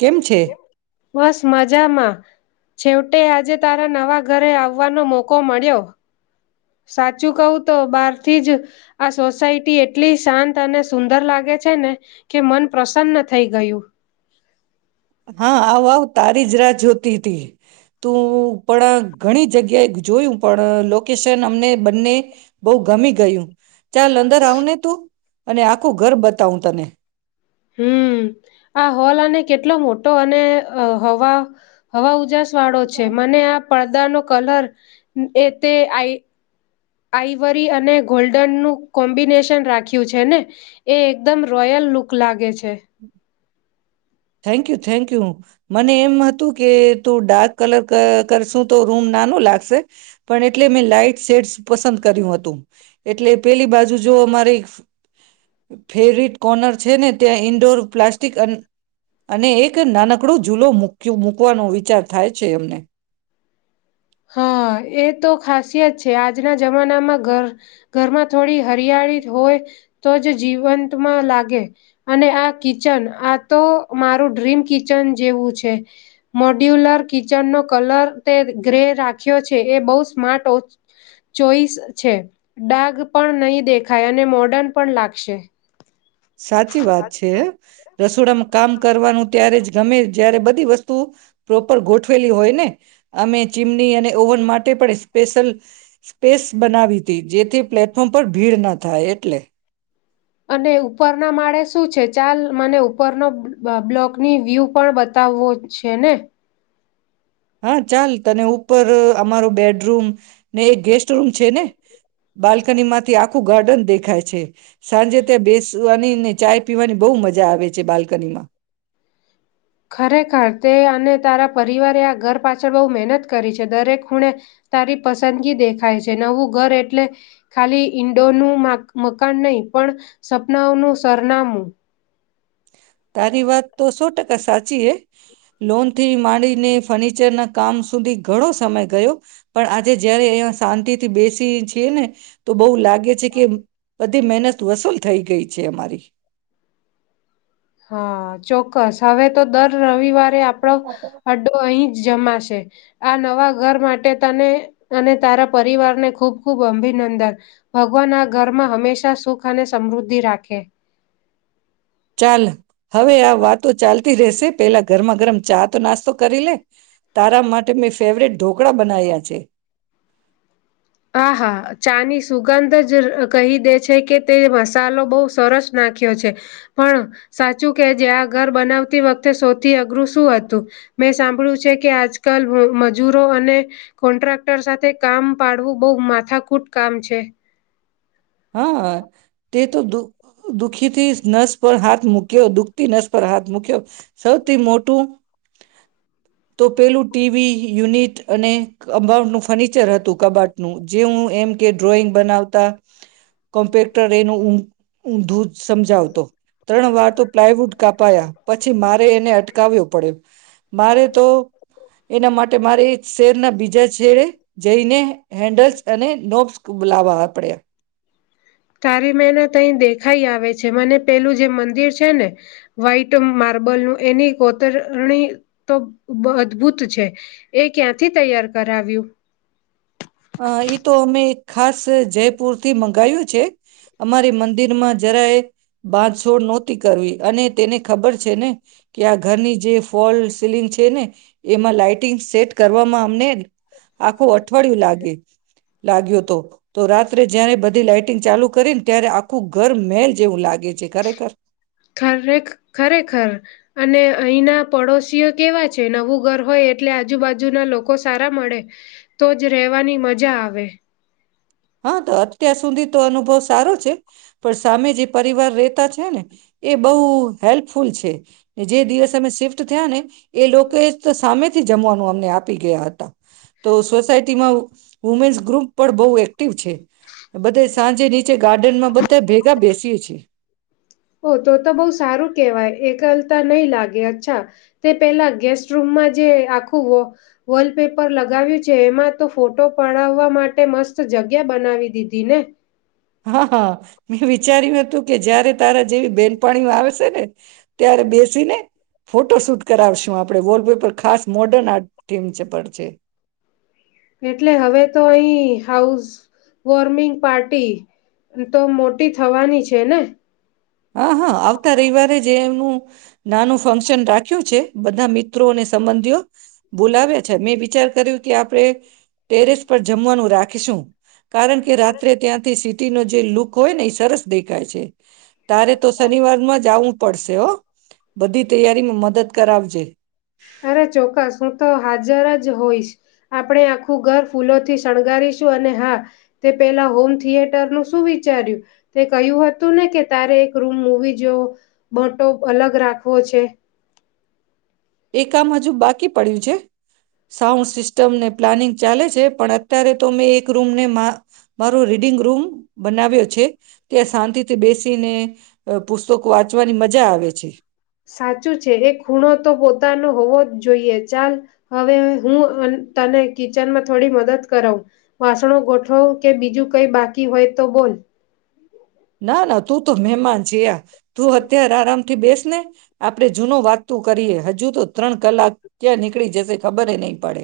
કેમ છે? બસ મજામાં. છેવટે આજે તારા નવા ઘરે આવવાનો મોકો મળ્યો સાચું કહું તો બહારથી જ આ સોસાયટી એટલી શાંત અને સુંદર લાગે છે ને કે મન પ્રસન્ન થઈ ગયું. હા આવ આવ તારી જ રા જોતી હતી તું પણ ઘણી જગ્યાએ જોયું પણ લોકેશન અમને બંને બહુ ગમી ગયું. ચાલ અંદર આવને તું. અને આખું ઘર બતાવું તને. હમ આ હોલ અને કેટલો મોટો અને હવા હવા ઉજાસ વાળો છે મને આપ પડદા નો કલર એ તે આઈ આઈવરી અને ગોલ્ડનનું કોમ્બિનેશન રાખ્યું છે ને એ એકદમ રોયલ લૂક લાગે છે. થેન્કયુ થેન્ક યુ મને એમ હતું કે તું ડાર્ક કલર કરશું તો રૂમ નાનો લાગશે પણ એટલે મેં લાાઈટ શેડ્સ પસંદ કર્યું હતું એટલે પેલી બાજુ જો અમારી ફેવરિટ કોર્નર છે ને ત્યાં ઇન્ડોર પ્લાસ્ટિક અને એક નાનકડો ઝૂલો મૂક્યો મૂકવાનો વિચાર થાય છે અમને. હા એ તો ખાસિયત છે આજના જમાનામાં ઘર ઘરમાં થોડી હરિયાળી હોય તો જ જીવંતમાં લાગે અને આ કિચન આ તો મારું ડ્રીમ કિચન જેવું છે મોડ્યુલર કિચનનો કલર તે ગ્રે રાખ્યો છે એ બહુ સ્માર્ટ ઓ ચોઈસ છે ડાગ પણ નહી દેખાય અને મોર્ડન પણ લાગશે. સાચી વાત છે રસોડામાં કામ કરવાનું ત્યારે જ તમે જયારે બધી વસ્તુ પ્રોપર ગોઠવેલી હોય ને અમે ચીમની અને ઓવન માટે પણ સ્પેશિલ સ્પેસ બનાવી હતી જેથી પ્લેટફોર્મ પર ભીડ ના થાય એટલે. અને ઉપરના માળે શું છે ચાલ મને ઉપરનો બ્લોકની વ્યૂ પણ બતાવવો છે ને. હા ચાલ તને ઉપર અમારો બેડરૂમ ને એક ગેસ્ટરૂમ છે ને બાલ્કની માંથી આખું ગાર્ડન દેખાય છે. સાંજે ત્યાં બેસવાની ને ચાય પીવાની બહુ મજા આવે છે બાલ્કનીમાં. ખરેખર તે અને તારા પરિવારે આ ઘર પાછળ બહુ મહેનત કરી છે દરેક ખૂણે તારી પસંદગી દેખાય છે નવું ઘર એટલે ખાલી ઈંડોનું મકાન નહીં પણ સપનાઓનું સરનામું. તારી વાત તો સો ટકા સાચી એ લોન થી માંડીને ફર્નિચરના કામ સુધી ઘણો સમય ગયો પણ આજે જયારે અહીયા શાંતિ થી બેસી છી ને તો બહુ લાગે છે કે બધી મહેનત વસૂલ થઈ ગઈ છે અમારી. હા ચોક્કસ હવે તો દર રવિવાર. તે આપણો હડો અહીં. જમાશે આ નવા ઘર માટે તને અને તારા પરિવારને ખૂબ ખૂબ અભિનંદન ભગવાન આ ઘરમાં હંમેશા સુખ અને સમૃદ્ધિ રાખે. ચાલ હવે આ વાતો ચાલતી રહેશે પહેલા ગરમા ગરમ ચા તો નાસ્તો કરી લે તારા માટે મેં ફેવરેટ ઢોકળા બનાવ્યા છે. આ હા ચાની સુગંધ જ કહી દે છે કે તે મસાલો બહુ સરસ નાખ્યો છે પણ સાચું કે જે આ ઘર બનાવતી વખતે સૌથી અઘરું શું હતું મેં સાંભળ્યું છે કે આજકાલ મજૂરો અને કોન્ટ્રાક્ટર સાથે કામ પાડવું બોહ માથાકૂટ કામ છે. હા તે તો દુ દુઃખી થી નસ પર હાથ મૂક્યો દુઃખ થી નસ પર હાથ મૂક્યો સૌથી મોટું તો પેલું ટી વી યુનિટ અને કમ્બાઉન્ડનું ફર્નિચર હતું કબાટનું જે હું એમ કે ડ્રોઈંગ બનાવતા કોમ્પ્યુટર એનું ઉ દૂધ સમજાવતો ત્રણ વાર તો પ્લાયવુડ કાપાયા પછી મારે એને અટકાવ્યો પડ્યો મારે તો એના માટે મારે શેરના બીજા છેડે જઈને હેન્ડલ્સ અને નોબ્સ બોલાવવા પડે. તારી મહેનત અહી દેખાઈ આવે છે મને પેલું જે મંદિર છે ને વ્હાઈટ માર્બલનું એની કોતરણી તો અદભુત છે એ ક્યાંથી તૈયાર કરાવ્યું. આ હિ તો મે ખાસ જયપુર થી મંગાવ્યું છે અમારી મંદિરમાં જરાય બાંધછોડ નો થી કરવી અને તેને ખબર છે ને કે આ ઘરની જે ફોલ સીલિંગ છે ને એમાં લાઈટિંગ સેટ કરવામાં અમને આખું અઠવાડિયું લાગ એ લાગ્યો હોતો. તો રાત્રે જયારે બધી લાઈટિંગ ચાલુ કરી ને ત્યારે આખું ઘર મેલ જેવું લાગે છે ખરેખર ખરે ખરેખર અને અહીના પડોશીઓ કેવા છે નવું ઘર હોય એટલે આજુબાજુના લોકો સારા મળે તો જ રહેવાની મજા આવે. હા તો અત્યાર સુધી તો અનુભવ સારો છે પણ સામે જે પરિવાર રેતા છે ને એ બહુ હેલ્પફુલ છે. જે દિવસ મે શિફ્ટ તો થયા ને. એ લોકો તો સામે થી જમવાનું અમને આપી ગયા હતા. તો સોસાયટીમાં વુમન્સ ગ્રુપ પણ બહુ એક્ટિવ છે બધા સાંજે નીચે ગાર્ડનમાં બધા ભેગા બેસીએ છીએ. ઓ તો તો બહુ સારું કેહેવાય એકલતા નહી લાગે અચ્છા તે પેલા ગેસ્ટ રૂમમાં જે આખું વ વોલપેપર લગાવ્યું છે એમાં તો ફોટો પડાવવા માટે મસ્ત જગ્યા બનાવી દીધી ને. હા હા. મેં વિચાર્યું હતું કે જયારે તારા જેવી બેન પાણીઓ આવેશે ને ત્યારે બેસીને ફોટો શૂટ કરાવશું આપણે વોલપેપર ખાસ મોડર્ન આર્ટ થીમ ચપડ છે. એટલે હવે તો અહી હાઉસ વોર્મિંગ પાર્ટી તો મોટી થવાની છે ને હા હા આવતા રવિવારે જે એમનું નાનું ફંક્શન રાખ્યું છે. બધા મિત્રો અને સંબંધીઓ બોલાવ્યા છે મેં વિચાર કર્યું કે આપણે ટેરેસ પર જમવાનું રાખીશું. કારણ કે રાત્રે ત્યાંથી સી તી નો જે લુક હોય ને એ સરસ દેખાય છે. તારે તો શનિવારમાં જ આવું પડશે હો. બધી તૈયારીમાં મદદ કરાવજે. અરે ચોક્કસ હું તો હાજર જ જ હોઈશ આપણે આખું ઘર ફૂલો થી શણગારીશું અને હા તે પેલા હોમ થિયેટર નું શું વિચાર્યું તે કહ્યું હતું ને કે તારે એક રૂમ મુવી જોવો બોટો અલગ રાખ પૂછે એ કામ હજુ બાકી પડ્યું છે. સાઉન્ડ સિસ્ટમને પ્લાનિંગ ચાલે છે, પણ અત્યારે તો મેં એક રૂમને મા મારો રીડિંગ રૂમ બનાવ્યો છે કે શાંતિથી બેસીને ઓ સાચું છે એક ખૂણો તો પોતાનો હોવો જ જોઈએ. ચાલ, હવે હું અન તને કિચનમાં થોડી મદદ કરાવુ. વાસણો ગોઠવુ કે બીજું કઈ બાકી હોય તો બોલ. ના ના તું તો મહેમાન છે આ તું અત્યાર આરામથી બેસને આપડે જૂનો વાત તું કરીએ હજુ તો ત્રણ કલાક ક્યાં નીકળી જશે ખબરે નહીં પડે.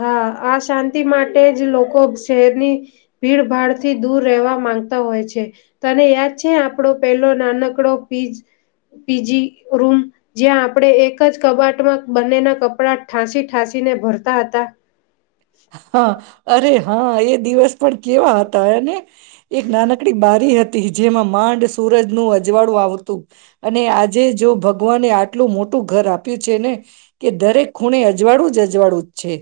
હા, આ શાંતિ માટે જ લોકો શહેરની ભીડ ભાડથી દૂર રહેવા માંગતા હોય છે. તને યાદ છે આપડો પેલો નાનકડો પીજ પીજી રૂમ જ્યાં આપડે એક જ કબાટમાં બંનેના કપડા ઠાંસી ઠાંસીને ભરતા હતા. હા હ, અરે હા, એ દિવસ પણ કેવા હતા હેને એક નાનકડી બારી હત જેમાં માંડ સુૂરજનું અજવાળું આવતું. અને આજે જો ભગવાને આટલું મોટું ઘર આપ્યું છે ને કે દરેક ખૂણે અજવાળું જ અજવાળું જ છે.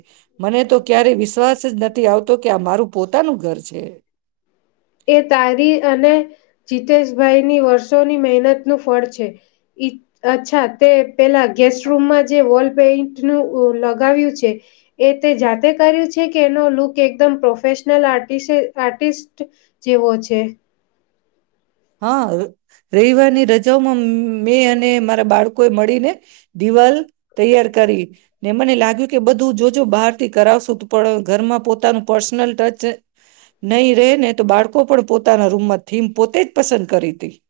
મને તો ક્યારે વિશ્વાસ જ નથી આવતો કે આ મારું પોતાનું ઘર છે. એ તારી અને જીતેશભાઈની વર્ષોની મહેનતનું ફળ છે. ઈચ્છ અચ્છા તે પેલા ગેસ્ટ રૂમમાં જે વોલ પેન્ટ્રુ ઓ લગાવ્યું છે એ તે જાતે કર્યું છે કે એનો લુક એકદમ પ્રોફેશનલ આર્ટિસે આર્ટિસ્ટ જેવો છે. હા, અહ રવિવારની રજાઓમાં ઉમ મેં અને મારા બાળકોએ મળીને દિવાલ તૈયાર કરી. ને મને લાગ્યું કે બધું જોજો બહારથી કરાવશું, પ પણ ઘરમાં પોતાનું પર્સનલ ટચ નહી રેહે ને તો બાળ તો પણ પોતાના રૂમમાં થીમ પોતે જ પસંદ કરીતી.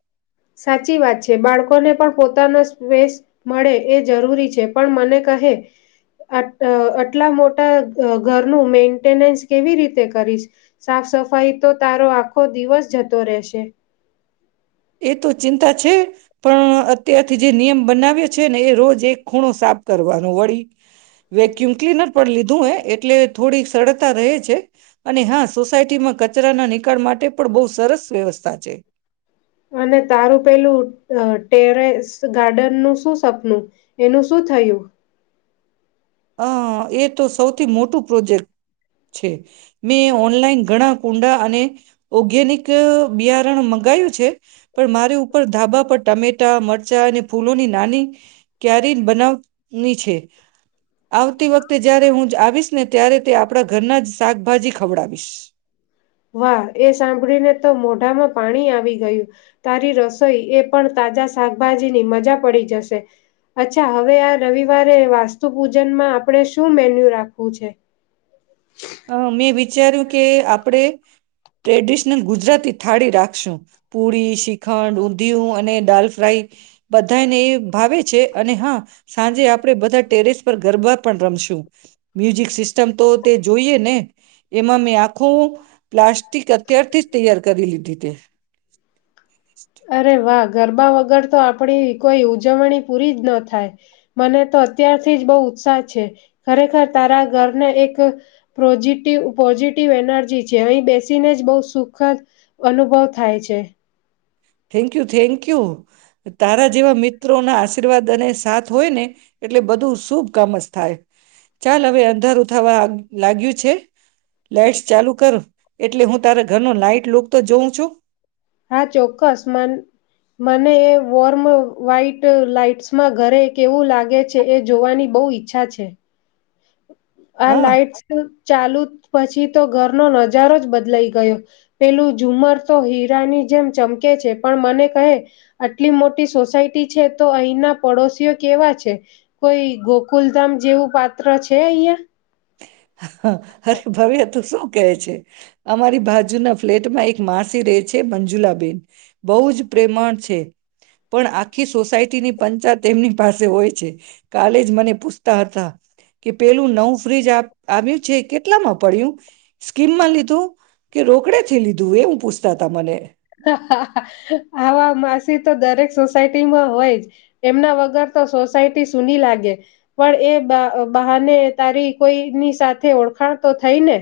સાચી વાત છે. બાળકોને પણ પોતાનો સ વેશ મળે એ જરૂરી છે, પણ મને કહે આટ અ અટલા મોટા અ ઘરનું મેન્ટેનેન્સ કેવી રીતે કરીશ? સાફ સફાઈ તો તારો આખો દિવસ જતો રેહશે? એ તો ચિંતા છે, પણ અત્યારથી જે નિયમ બનાવ્યો છે ને એ રોજ એક ખૂણો સાફ કરવાનો. વળી વેક્યુમ ક્લીનર પણ લીધું હે એટલે થોડી સરળતા રહે છે. અને હા સોસાયટીમાં કચરાના નિકાળ માટે પણ બહુ સરસ વ્યવસ્થા છે. અને તારું પેલું અ ટેરેસ ગાર્ડનનું શું સપનું? એનું શું થયું? અ એ તો સૌથી મોટું પ્રોજેક્ટ છે. મેં ઓનલાઈન ઘણા કુંડા અને ઓગેનિક બિયારણ મંગાયું છે, પન મારે ઉપર ધાબા પર ટમેટા, મરચાં અને ફૂલોની નાની ક્યારી બનાવ ની છે. [unintelligible] આવતી વખતે જયારે હુંજ આવીશ ને ત્યારે તે આપણા ઘરના જ શાકભાજી ખવડાવીશ. વાહ એ સાંભળીને તો મોઢામાં પાણી આવી ગયું તારી રસોઈ એ પણ તાજા શાકભાજીની મજા પડી જશે અચ્છા હવે આ રવિવારે વાસ્તુ પૂજનમાં આપણે શું મેન્યુ રાખવું છે? હ મેં વિચાર્યું કે આપણેે ટ્રેડિશનલ ગુજરાતી થાળી રાખશું પૂડી, શ્રીખંડ, ઊંધિયું અને દાલ ફ્રાય બધાને એ ભાવે છે અને હા સાંજે આપણે બધા ટેરેસ પર ગરબા પણ રમશું મ્યુઝિક સિસ્ટમ તો જોઈએ ને એમાં મેં આખું પ્લાસ્ટિક અત્યારથી જ તૈયાર કરી લીધી તે. અરે વાહ ગરબા વગર તો આપણી કોઈ ઉજવણી પૂરી જ ન થાય મને તો અત્યારથી જ બહુ ઉત્સાહ છે ખરેખર તારા ઘરને એક પોઝિટિવ પોઝિટિવ એનર્જી છે અહીં બેસીને જ બહુ સુખદ અનુભવ થાય છે. થેન્ક યુ થેન્ક યુ તારા જેવા મિત્રો ના આશીર્વાદ અને સાથ હોય ને એટલે બધું શુભ કામ જ થાય. ચાલ હવે અંધારું થવા લાગ્યું છે લાઈટ્સ ચાલુ કરો એટલે હું તારા ઘરનું લાઈટ લુક તો જોઉં છું. હા ચોક્કસ મન મને એ વોર્મ વ્હાઈટ લાઈટ્સમાં ઘરે કેવું લાગે છે એ જોવાની બહુ ઈચ્છા છે. [inaudible] આ હા લાાઈટ્સ ચાલુ પછી તો ઘરનો નજારો જ બદલાઈ ગયો પેલું ઝુમર તો હીરાની જેમ ચમકે છે પણ મને કહે આટલી મોટી સોસાયટી છે તો અહીના પડોશીઓ કેવા છે કોઈ ગોકુલધામ જેવું કા [unintelligible] છે અહીંયા. હા. હા હર્ષ [unintelligible] સું કહે છે. અમારી બાજુના ફ્લેટમાં એક માસી રહે છે મંજુલાબેન બહુ જ પ્રેમાણ છે પણ આખી સોસાયટીની પંચાત તેમની પાસે હોય છે કાલે જ મને પૂછતા હતા કે પેલું નવું ફ્રીજ આ આવ્યું છે કેટલામાં પડ્યું સ્કીમમાં લીધું કે રોકડે થી લીધું એવું પૂછતા હતા મને. હા આહા. આ આવા માસી તો દરેક સોસાયટીમાં હોય જ એમના વગર તો સોસાયટી સુૂની લાગે પણ એ બા બહાને તારી કોઈની સાથે ઓળખાણ તો થઈને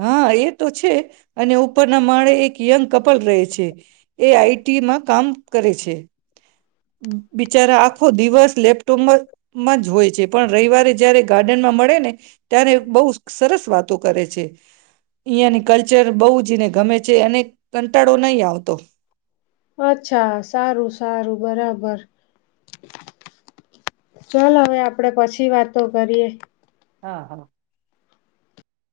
હા એ તો છે અને ઉપરના માળે એક યંગ કપલ રહે છે એ આ ઈ ટી માં કામ કરે છે. બિચારા આખો દિવસ લેપટોપમાં માં જ હોય છે. પણ રવિવારે જયારે ગાર્ડન માં મળે ને ત્યાંને બહુ સરસ વાતો કરે છે અહીંયા ની કલ્ચર બહુ જ ને ગમે છે અને કંટાળો નહીં આવતો. અચ્છા સારું સારું બરા બાર ચાલ હવે આપડે પછી વાતો કરીએ. હા, હા.